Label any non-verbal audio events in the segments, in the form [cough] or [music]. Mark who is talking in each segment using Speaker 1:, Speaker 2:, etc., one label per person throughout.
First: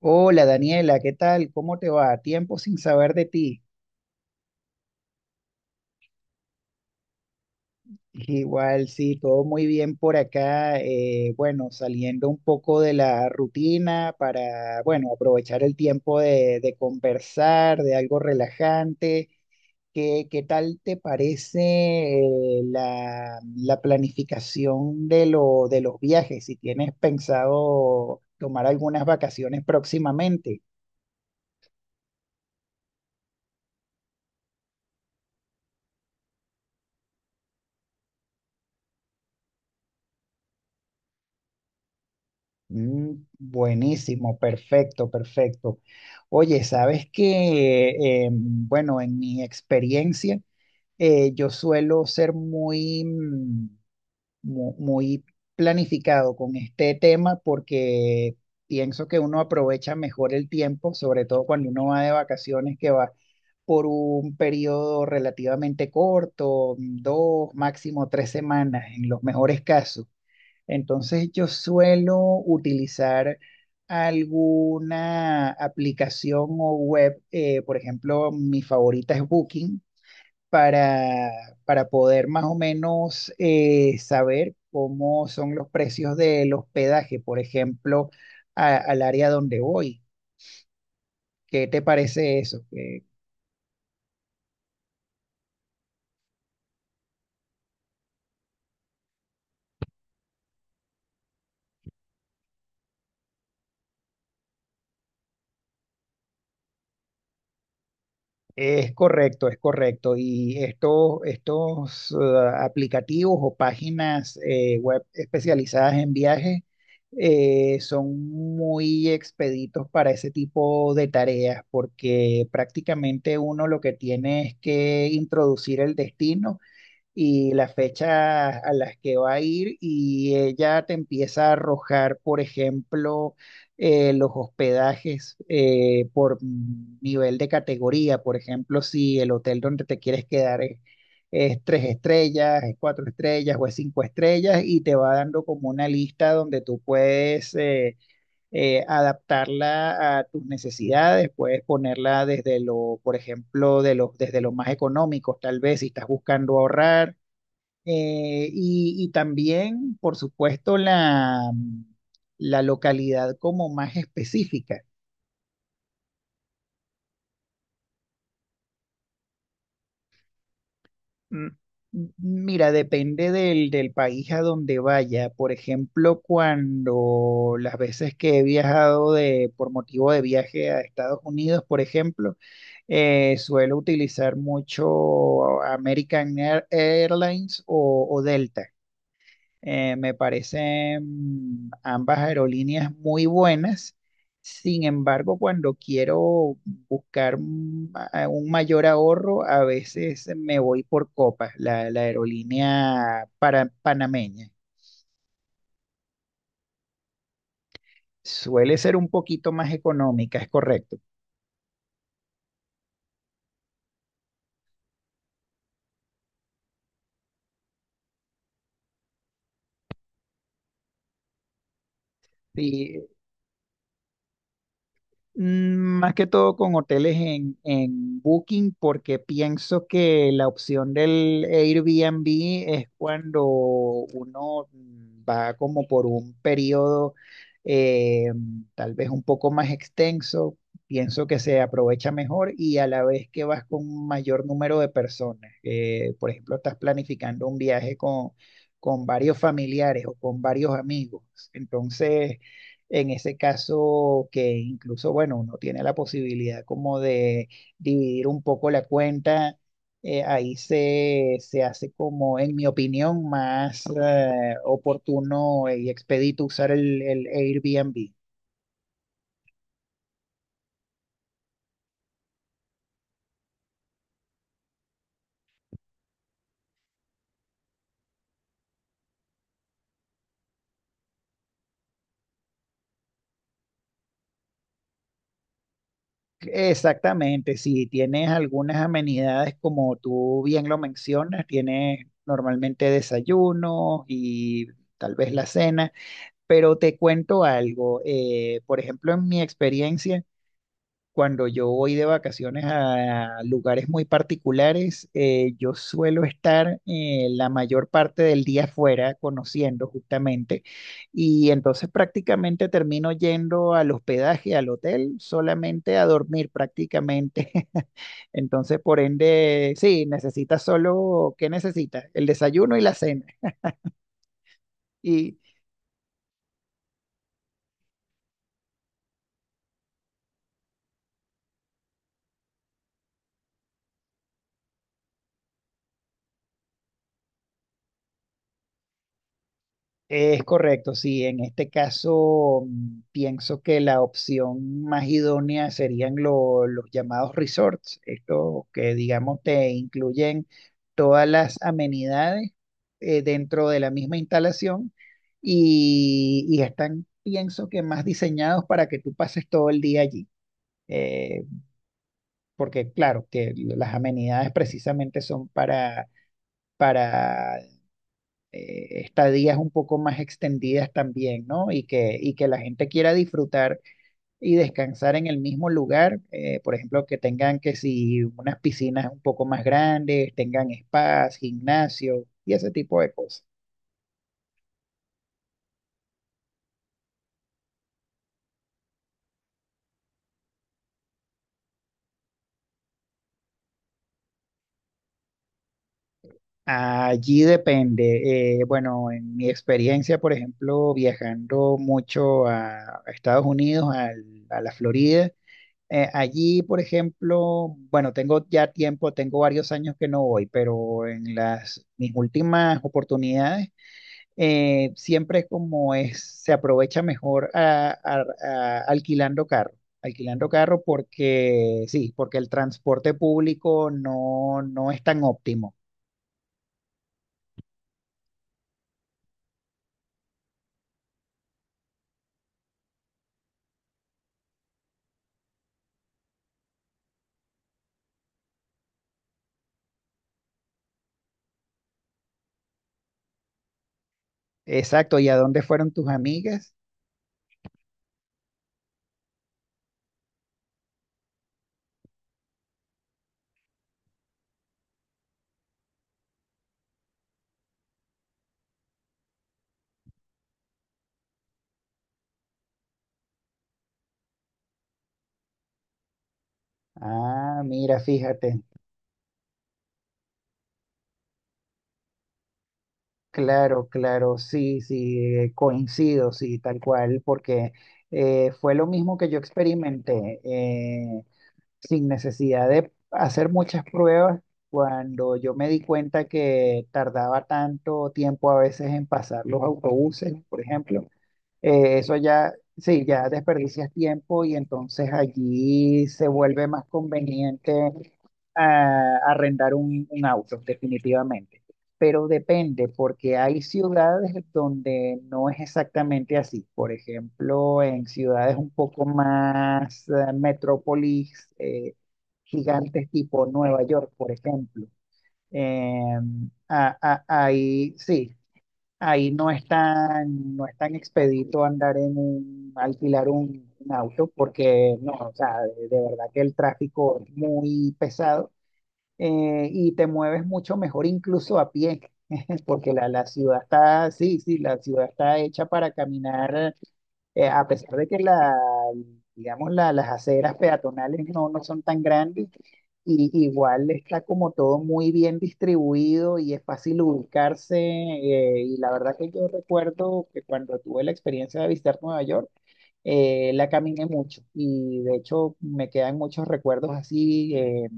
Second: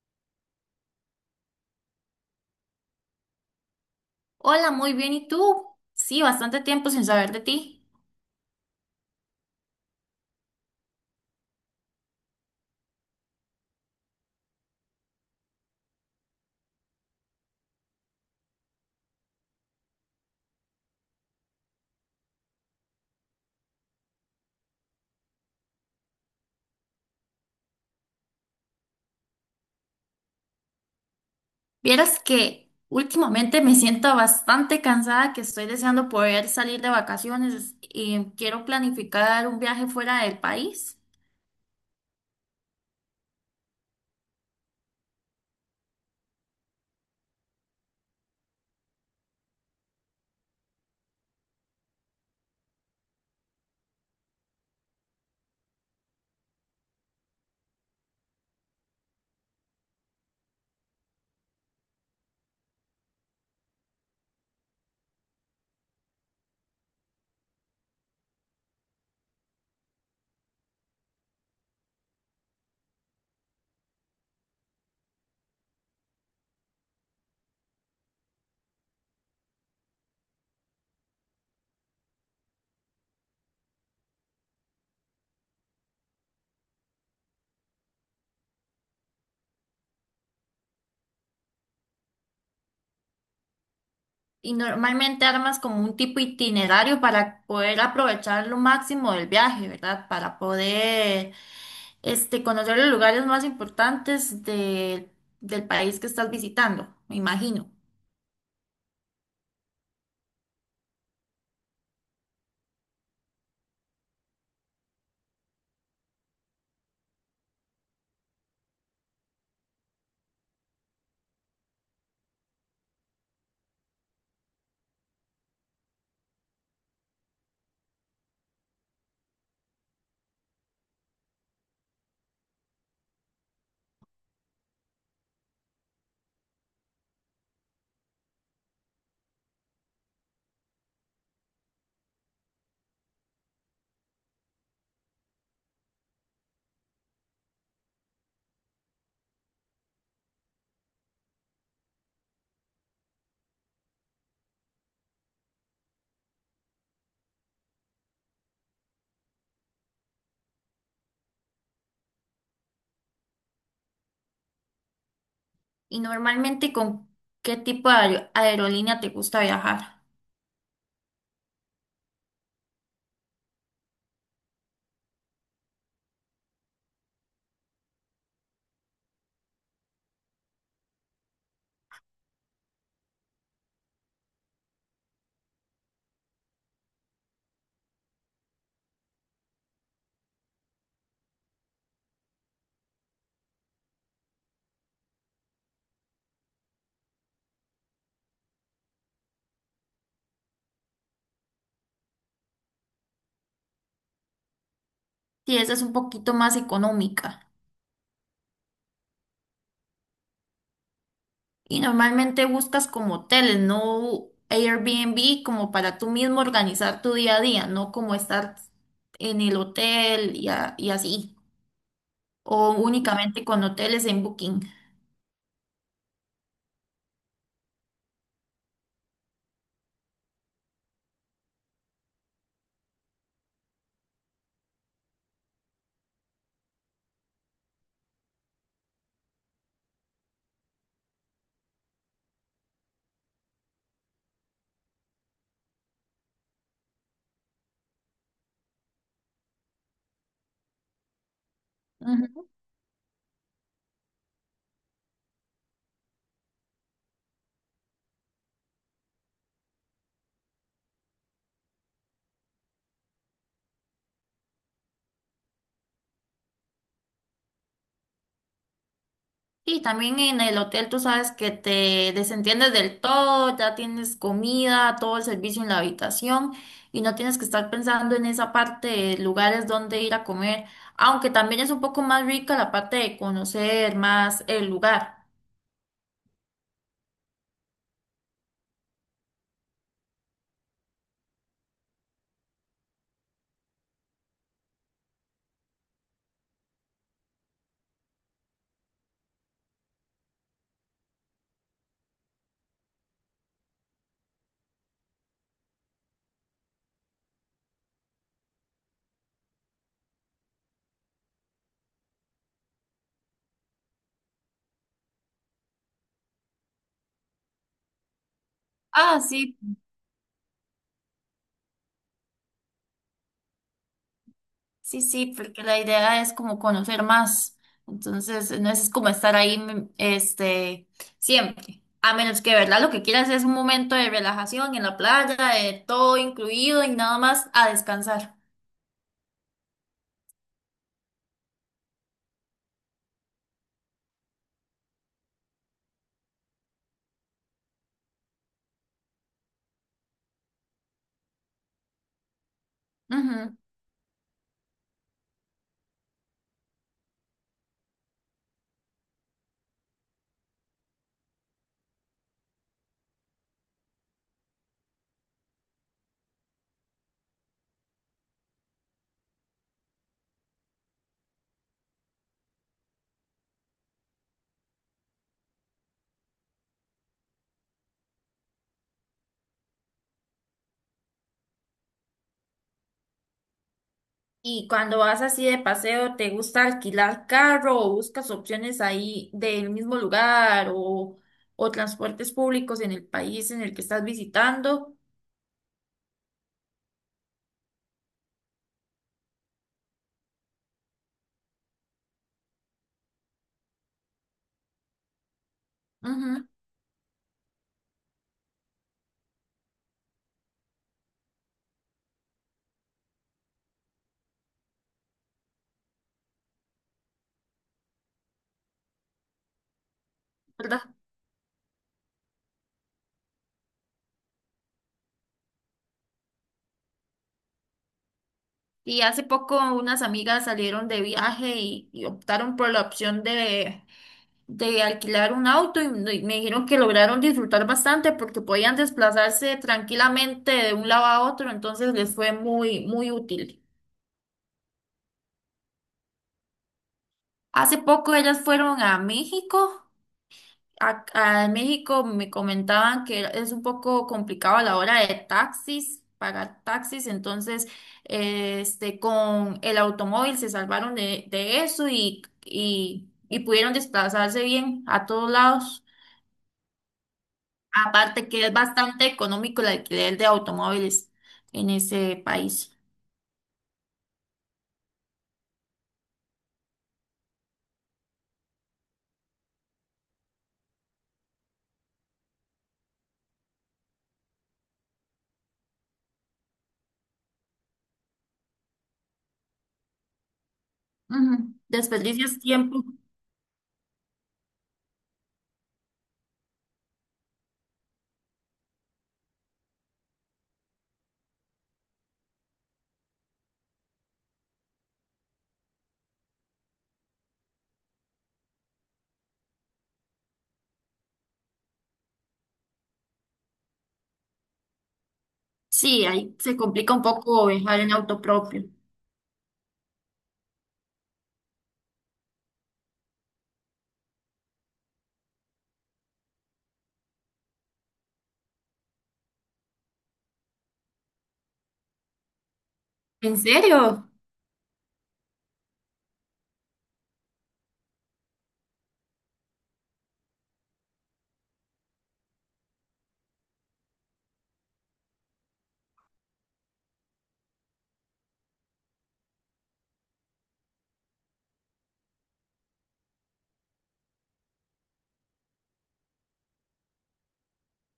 Speaker 1: Hola Daniela, ¿qué tal? ¿Cómo te va? Tiempo sin saber de ti.
Speaker 2: Hola, muy bien. ¿Y tú? Sí, bastante tiempo sin saber de ti.
Speaker 1: Igual, sí, todo muy bien por acá. Bueno, Saliendo un poco de la rutina para, bueno, aprovechar el tiempo de conversar, de algo relajante. ¿Qué tal te parece la planificación de los viajes? Si tienes pensado tomar algunas vacaciones próximamente.
Speaker 2: Vieras que últimamente me siento bastante cansada, que estoy deseando poder salir de vacaciones y quiero planificar un viaje fuera del país.
Speaker 1: Buenísimo, perfecto, perfecto. Oye, sabes que, bueno, en mi experiencia, yo suelo ser muy, muy planificado con este tema, porque pienso que uno aprovecha mejor el tiempo, sobre todo cuando uno va de vacaciones, que va por un periodo relativamente corto, dos, máximo tres semanas, en los mejores casos. Entonces yo suelo utilizar alguna aplicación o web, por ejemplo, mi favorita es Booking, para, para poder más o menos saber cómo son los precios del hospedaje, por ejemplo, al área donde voy. ¿Qué te parece eso?
Speaker 2: Y normalmente armas como un tipo itinerario para poder aprovechar lo máximo del viaje, ¿verdad? Para poder este, conocer los lugares más importantes del país que estás visitando, me imagino.
Speaker 1: Es correcto, es correcto. Y estos aplicativos o páginas web especializadas en viajes son muy expeditos para ese tipo de tareas, porque prácticamente uno lo que tiene es que introducir el destino y las fechas a las que va a ir, y ella te empieza a arrojar, por ejemplo, los hospedajes por nivel de categoría. Por ejemplo, si el hotel donde te quieres quedar es tres estrellas, es cuatro estrellas o es cinco estrellas, y te va dando como una lista donde tú puedes... adaptarla a tus necesidades. Puedes ponerla desde por ejemplo, de los desde lo más económico, tal vez si estás buscando ahorrar, y también, por supuesto, la localidad como más específica.
Speaker 2: Y normalmente, ¿con qué tipo de aerolínea te gusta viajar?
Speaker 1: Mm, Mira, depende del país a donde vaya. Por ejemplo, cuando las veces que he viajado por motivo de viaje a Estados Unidos, por ejemplo, suelo utilizar mucho American Airlines o Delta. Me parecen ambas aerolíneas muy buenas. Sin embargo, cuando quiero buscar un un mayor ahorro, a veces me voy por Copa, la aerolínea panameña.
Speaker 2: Si esa es un poquito más económica.
Speaker 1: Suele ser un poquito más económica, es correcto.
Speaker 2: Y normalmente buscas como hoteles, no Airbnb, como para tú mismo organizar tu día a día, no como estar en el hotel y así. O
Speaker 1: Sí.
Speaker 2: únicamente con hoteles en Booking.
Speaker 1: Más que todo con hoteles en Booking, porque pienso que la opción del Airbnb es cuando uno, va como por un periodo eh, tal vez un poco más extenso, pienso que se aprovecha mejor, y a la vez que vas con un mayor número de personas. Por ejemplo, estás planificando un viaje con varios familiares o con varios amigos. Entonces... en ese caso, que incluso, bueno, uno tiene la posibilidad como de dividir un poco la cuenta, ahí se hace como, en mi opinión, más oportuno y expedito usar el Airbnb.
Speaker 2: Y también en el hotel tú sabes que te desentiendes del todo, ya tienes comida, todo el servicio en la habitación y no tienes que estar pensando en esa parte de lugares donde ir a comer, aunque también es un poco más rica la parte de conocer más el lugar.
Speaker 1: Exactamente, si tienes algunas amenidades, como tú bien lo mencionas, tienes normalmente desayuno y tal vez la cena, pero te cuento algo, por ejemplo, en mi experiencia, cuando yo voy de vacaciones a lugares muy particulares, yo suelo estar la mayor parte del día afuera, conociendo justamente, y entonces prácticamente termino yendo al hospedaje, al hotel, solamente a dormir prácticamente. [laughs] Entonces, por
Speaker 2: Ah, sí,
Speaker 1: ende, sí, necesitas solo, ¿qué necesitas? El desayuno y la cena.
Speaker 2: sí, sí,
Speaker 1: Y
Speaker 2: porque la idea es como conocer más. Entonces, no es como estar ahí, este, siempre. A menos que, ¿verdad? Lo que quieras es un momento de relajación en la playa, de todo incluido y nada más a descansar.
Speaker 1: es correcto, sí. En este caso, pienso que la opción más idónea serían los llamados resorts, estos que, digamos, te incluyen todas las amenidades
Speaker 2: Ujú.
Speaker 1: dentro de la misma instalación, y están, pienso, que más diseñados para que tú pases todo el día allí. Eh, Porque, claro, que las amenidades precisamente son para estadías un poco más extendidas también, ¿no? Y y que la gente quiera disfrutar y descansar en el mismo lugar. Eh, por ejemplo, que tengan, que si unas piscinas un poco más grandes, tengan spas, gimnasio y ese tipo de cosas.
Speaker 2: Y cuando vas así de paseo, ¿te gusta alquilar carro o buscas opciones ahí del mismo lugar o transportes públicos en el país en el que estás visitando?
Speaker 1: Allí depende. Bueno, en mi experiencia, por ejemplo, viajando mucho a Estados Unidos, a la Florida,
Speaker 2: Ujú.
Speaker 1: allí, por ejemplo, bueno, tengo ya tiempo, tengo varios años que no voy, pero en las mis últimas oportunidades, siempre es como es, se aprovecha mejor alquilando carro, alquilando carro,
Speaker 2: ¿Verdad?
Speaker 1: porque sí, porque el transporte público no, no es tan óptimo.
Speaker 2: Y hace poco unas amigas salieron de viaje y optaron por la opción de alquilar un auto y me dijeron que lograron disfrutar bastante porque podían desplazarse tranquilamente de un lado a otro, entonces les fue muy, muy útil.
Speaker 1: Exacto, ¿y a dónde fueron tus amigas?
Speaker 2: Hace poco ellas fueron a México. En México me comentaban que es un poco complicado a la hora de taxis, pagar taxis, entonces este, con el automóvil se salvaron de eso y pudieron desplazarse bien a todos lados.
Speaker 1: Ah, mira,
Speaker 2: Aparte que es
Speaker 1: fíjate.
Speaker 2: bastante económico el alquiler de automóviles en ese país.
Speaker 1: Claro, claro, sí, sí, coincido, sí, tal cual, porque fue lo mismo que yo experimenté, sin necesidad de hacer muchas pruebas, cuando yo me di cuenta que tardaba tanto tiempo a veces en pasar los autobuses, por ejemplo.
Speaker 2: Ujú.
Speaker 1: Eso
Speaker 2: Desperdicias
Speaker 1: ya,
Speaker 2: tiempo.
Speaker 1: sí, ya desperdicias tiempo, y entonces allí se vuelve más conveniente arrendar un auto, definitivamente. Pero depende, porque hay ciudades donde no es exactamente así. Por ejemplo, en ciudades un poco más metrópolis, gigantes tipo Nueva York, por ejemplo. Eh,
Speaker 2: Sí, ahí se complica un poco viajar en
Speaker 1: Ahí
Speaker 2: auto
Speaker 1: sí,
Speaker 2: propio.
Speaker 1: ahí no es tan, no es tan expedito andar en un, alquilar un auto, porque no, o sea, de verdad que el tráfico es muy pesado, y te mueves mucho mejor incluso a pie, [laughs] porque la
Speaker 2: ¿En
Speaker 1: ciudad
Speaker 2: serio?
Speaker 1: está, sí, sí, la ciudad está hecha para caminar, a pesar de que digamos, las aceras peatonales no, no son tan grandes, y igual está como todo muy bien distribuido y es fácil ubicarse. Y la verdad que yo recuerdo que cuando tuve la experiencia de visitar Nueva York, la caminé mucho, y de hecho me quedan muchos recuerdos así.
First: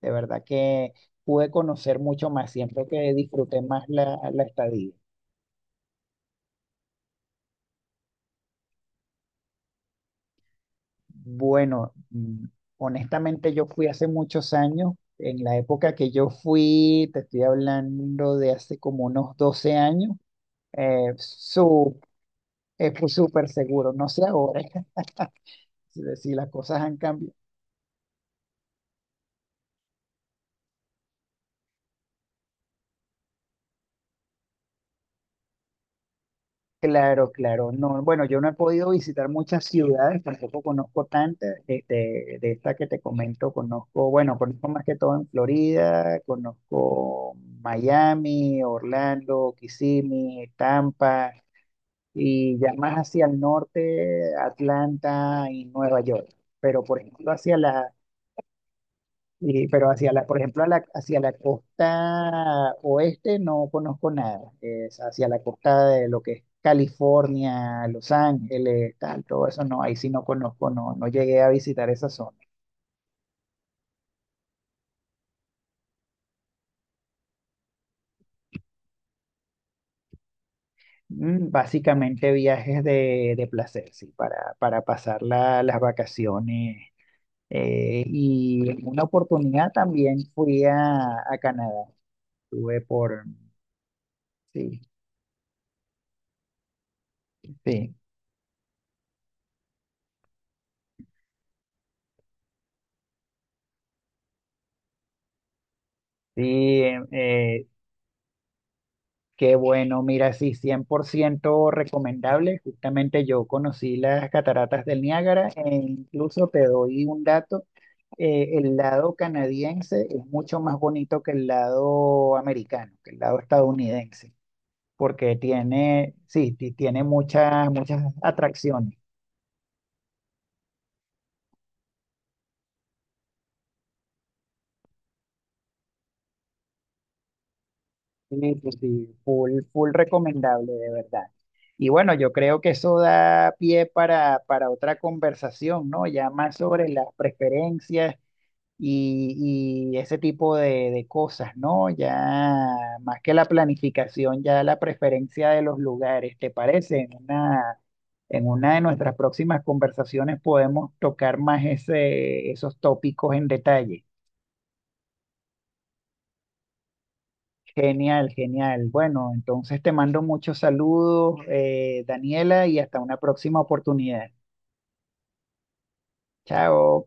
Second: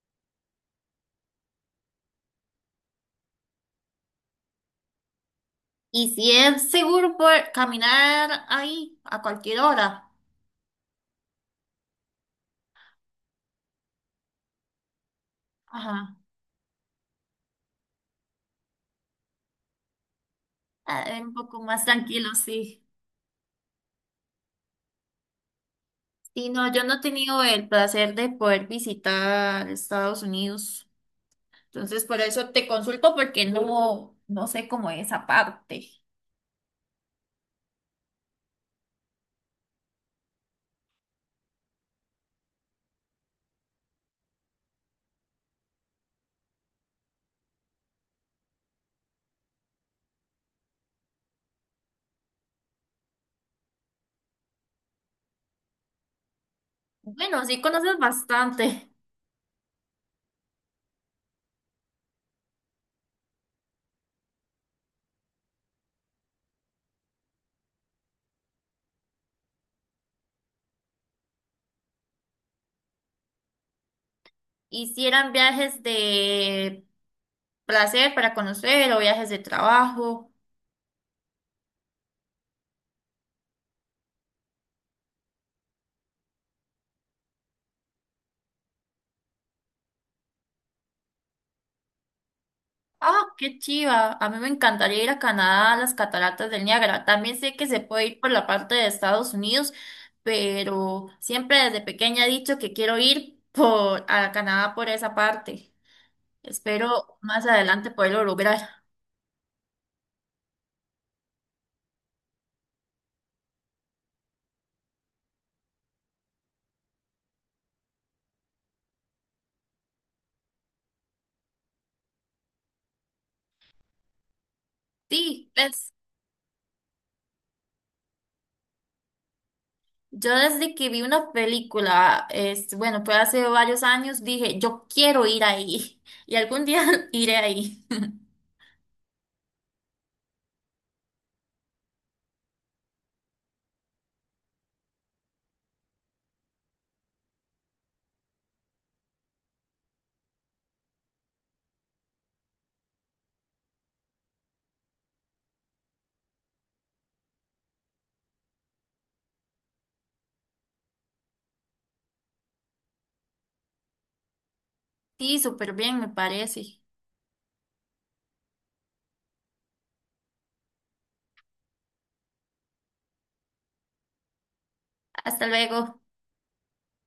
Speaker 1: De verdad que pude conocer mucho más, siento que disfruté más la estadía.
Speaker 2: ¿Y si es seguro por caminar ahí a cualquier hora?
Speaker 1: Bueno, honestamente yo fui hace muchos años. En la época que
Speaker 2: Ajá.
Speaker 1: yo fui, te estoy hablando de hace como unos 12 años,
Speaker 2: Ah,
Speaker 1: eh,
Speaker 2: es un poco más
Speaker 1: su,
Speaker 2: tranquilo, sí.
Speaker 1: fue súper seguro, no sé ahora [laughs] si las
Speaker 2: Sí, no,
Speaker 1: cosas
Speaker 2: yo no
Speaker 1: han
Speaker 2: he
Speaker 1: cambiado.
Speaker 2: tenido el placer de poder visitar Estados Unidos. Entonces, por eso te consulto porque no, no sé cómo es esa parte.
Speaker 1: Claro, claro, no, bueno, yo no he podido visitar muchas ciudades, tampoco conozco tantas, este, de esta que te comento, conozco, bueno, conozco más que todo en Florida. Conozco Miami, Orlando, Kissimmee, Tampa, y ya más hacia el norte, Atlanta y Nueva York. Pero por ejemplo
Speaker 2: Bueno,
Speaker 1: hacia
Speaker 2: sí conoces bastante.
Speaker 1: pero hacia la, por ejemplo hacia la costa oeste no conozco nada. Es hacia la costa, de lo que es California, Los Ángeles, tal, todo eso no, ahí sí no conozco, no, no llegué a visitar esa zona.
Speaker 2: ¿Hicieran viajes de placer para conocer o viajes de trabajo?
Speaker 1: Básicamente viajes de placer, sí, para pasar las vacaciones. Y en una oportunidad también fui a Canadá. Estuve por,
Speaker 2: Ah, qué chiva. A mí me
Speaker 1: sí,
Speaker 2: encantaría ir a Canadá, a las cataratas del Niágara. También sé que se
Speaker 1: sí,
Speaker 2: puede ir por la parte de Estados Unidos, pero siempre desde pequeña he dicho que quiero ir por a Canadá por esa parte.
Speaker 1: sí,
Speaker 2: Espero más
Speaker 1: eh,
Speaker 2: adelante poderlo lograr.
Speaker 1: qué bueno, mira, sí, 100% recomendable. Justamente yo conocí las cataratas del Niágara, e incluso te doy un dato, el lado canadiense es mucho más bonito que el lado americano, que el lado estadounidense, porque
Speaker 2: Sí, pues
Speaker 1: tiene, sí, tiene muchas, muchas atracciones.
Speaker 2: yo desde que vi una película, es, bueno, fue hace varios años, dije, yo quiero ir ahí [laughs] y algún día [laughs] iré ahí.
Speaker 1: Sí, sí, sí, full, full recomendable, de verdad. Y bueno, yo creo que eso da pie para otra conversación, ¿no? Ya más sobre las preferencias y ese tipo de cosas, ¿no? Ya más que la planificación, ya la preferencia de los lugares, ¿te parece? En una de nuestras próximas conversaciones podemos tocar más ese, esos tópicos en detalle.
Speaker 2: Sí, súper bien, me parece.
Speaker 1: Genial, genial. Bueno, entonces te mando muchos saludos, Daniela, y hasta una próxima oportunidad.
Speaker 2: Hasta luego.
Speaker 1: Chao.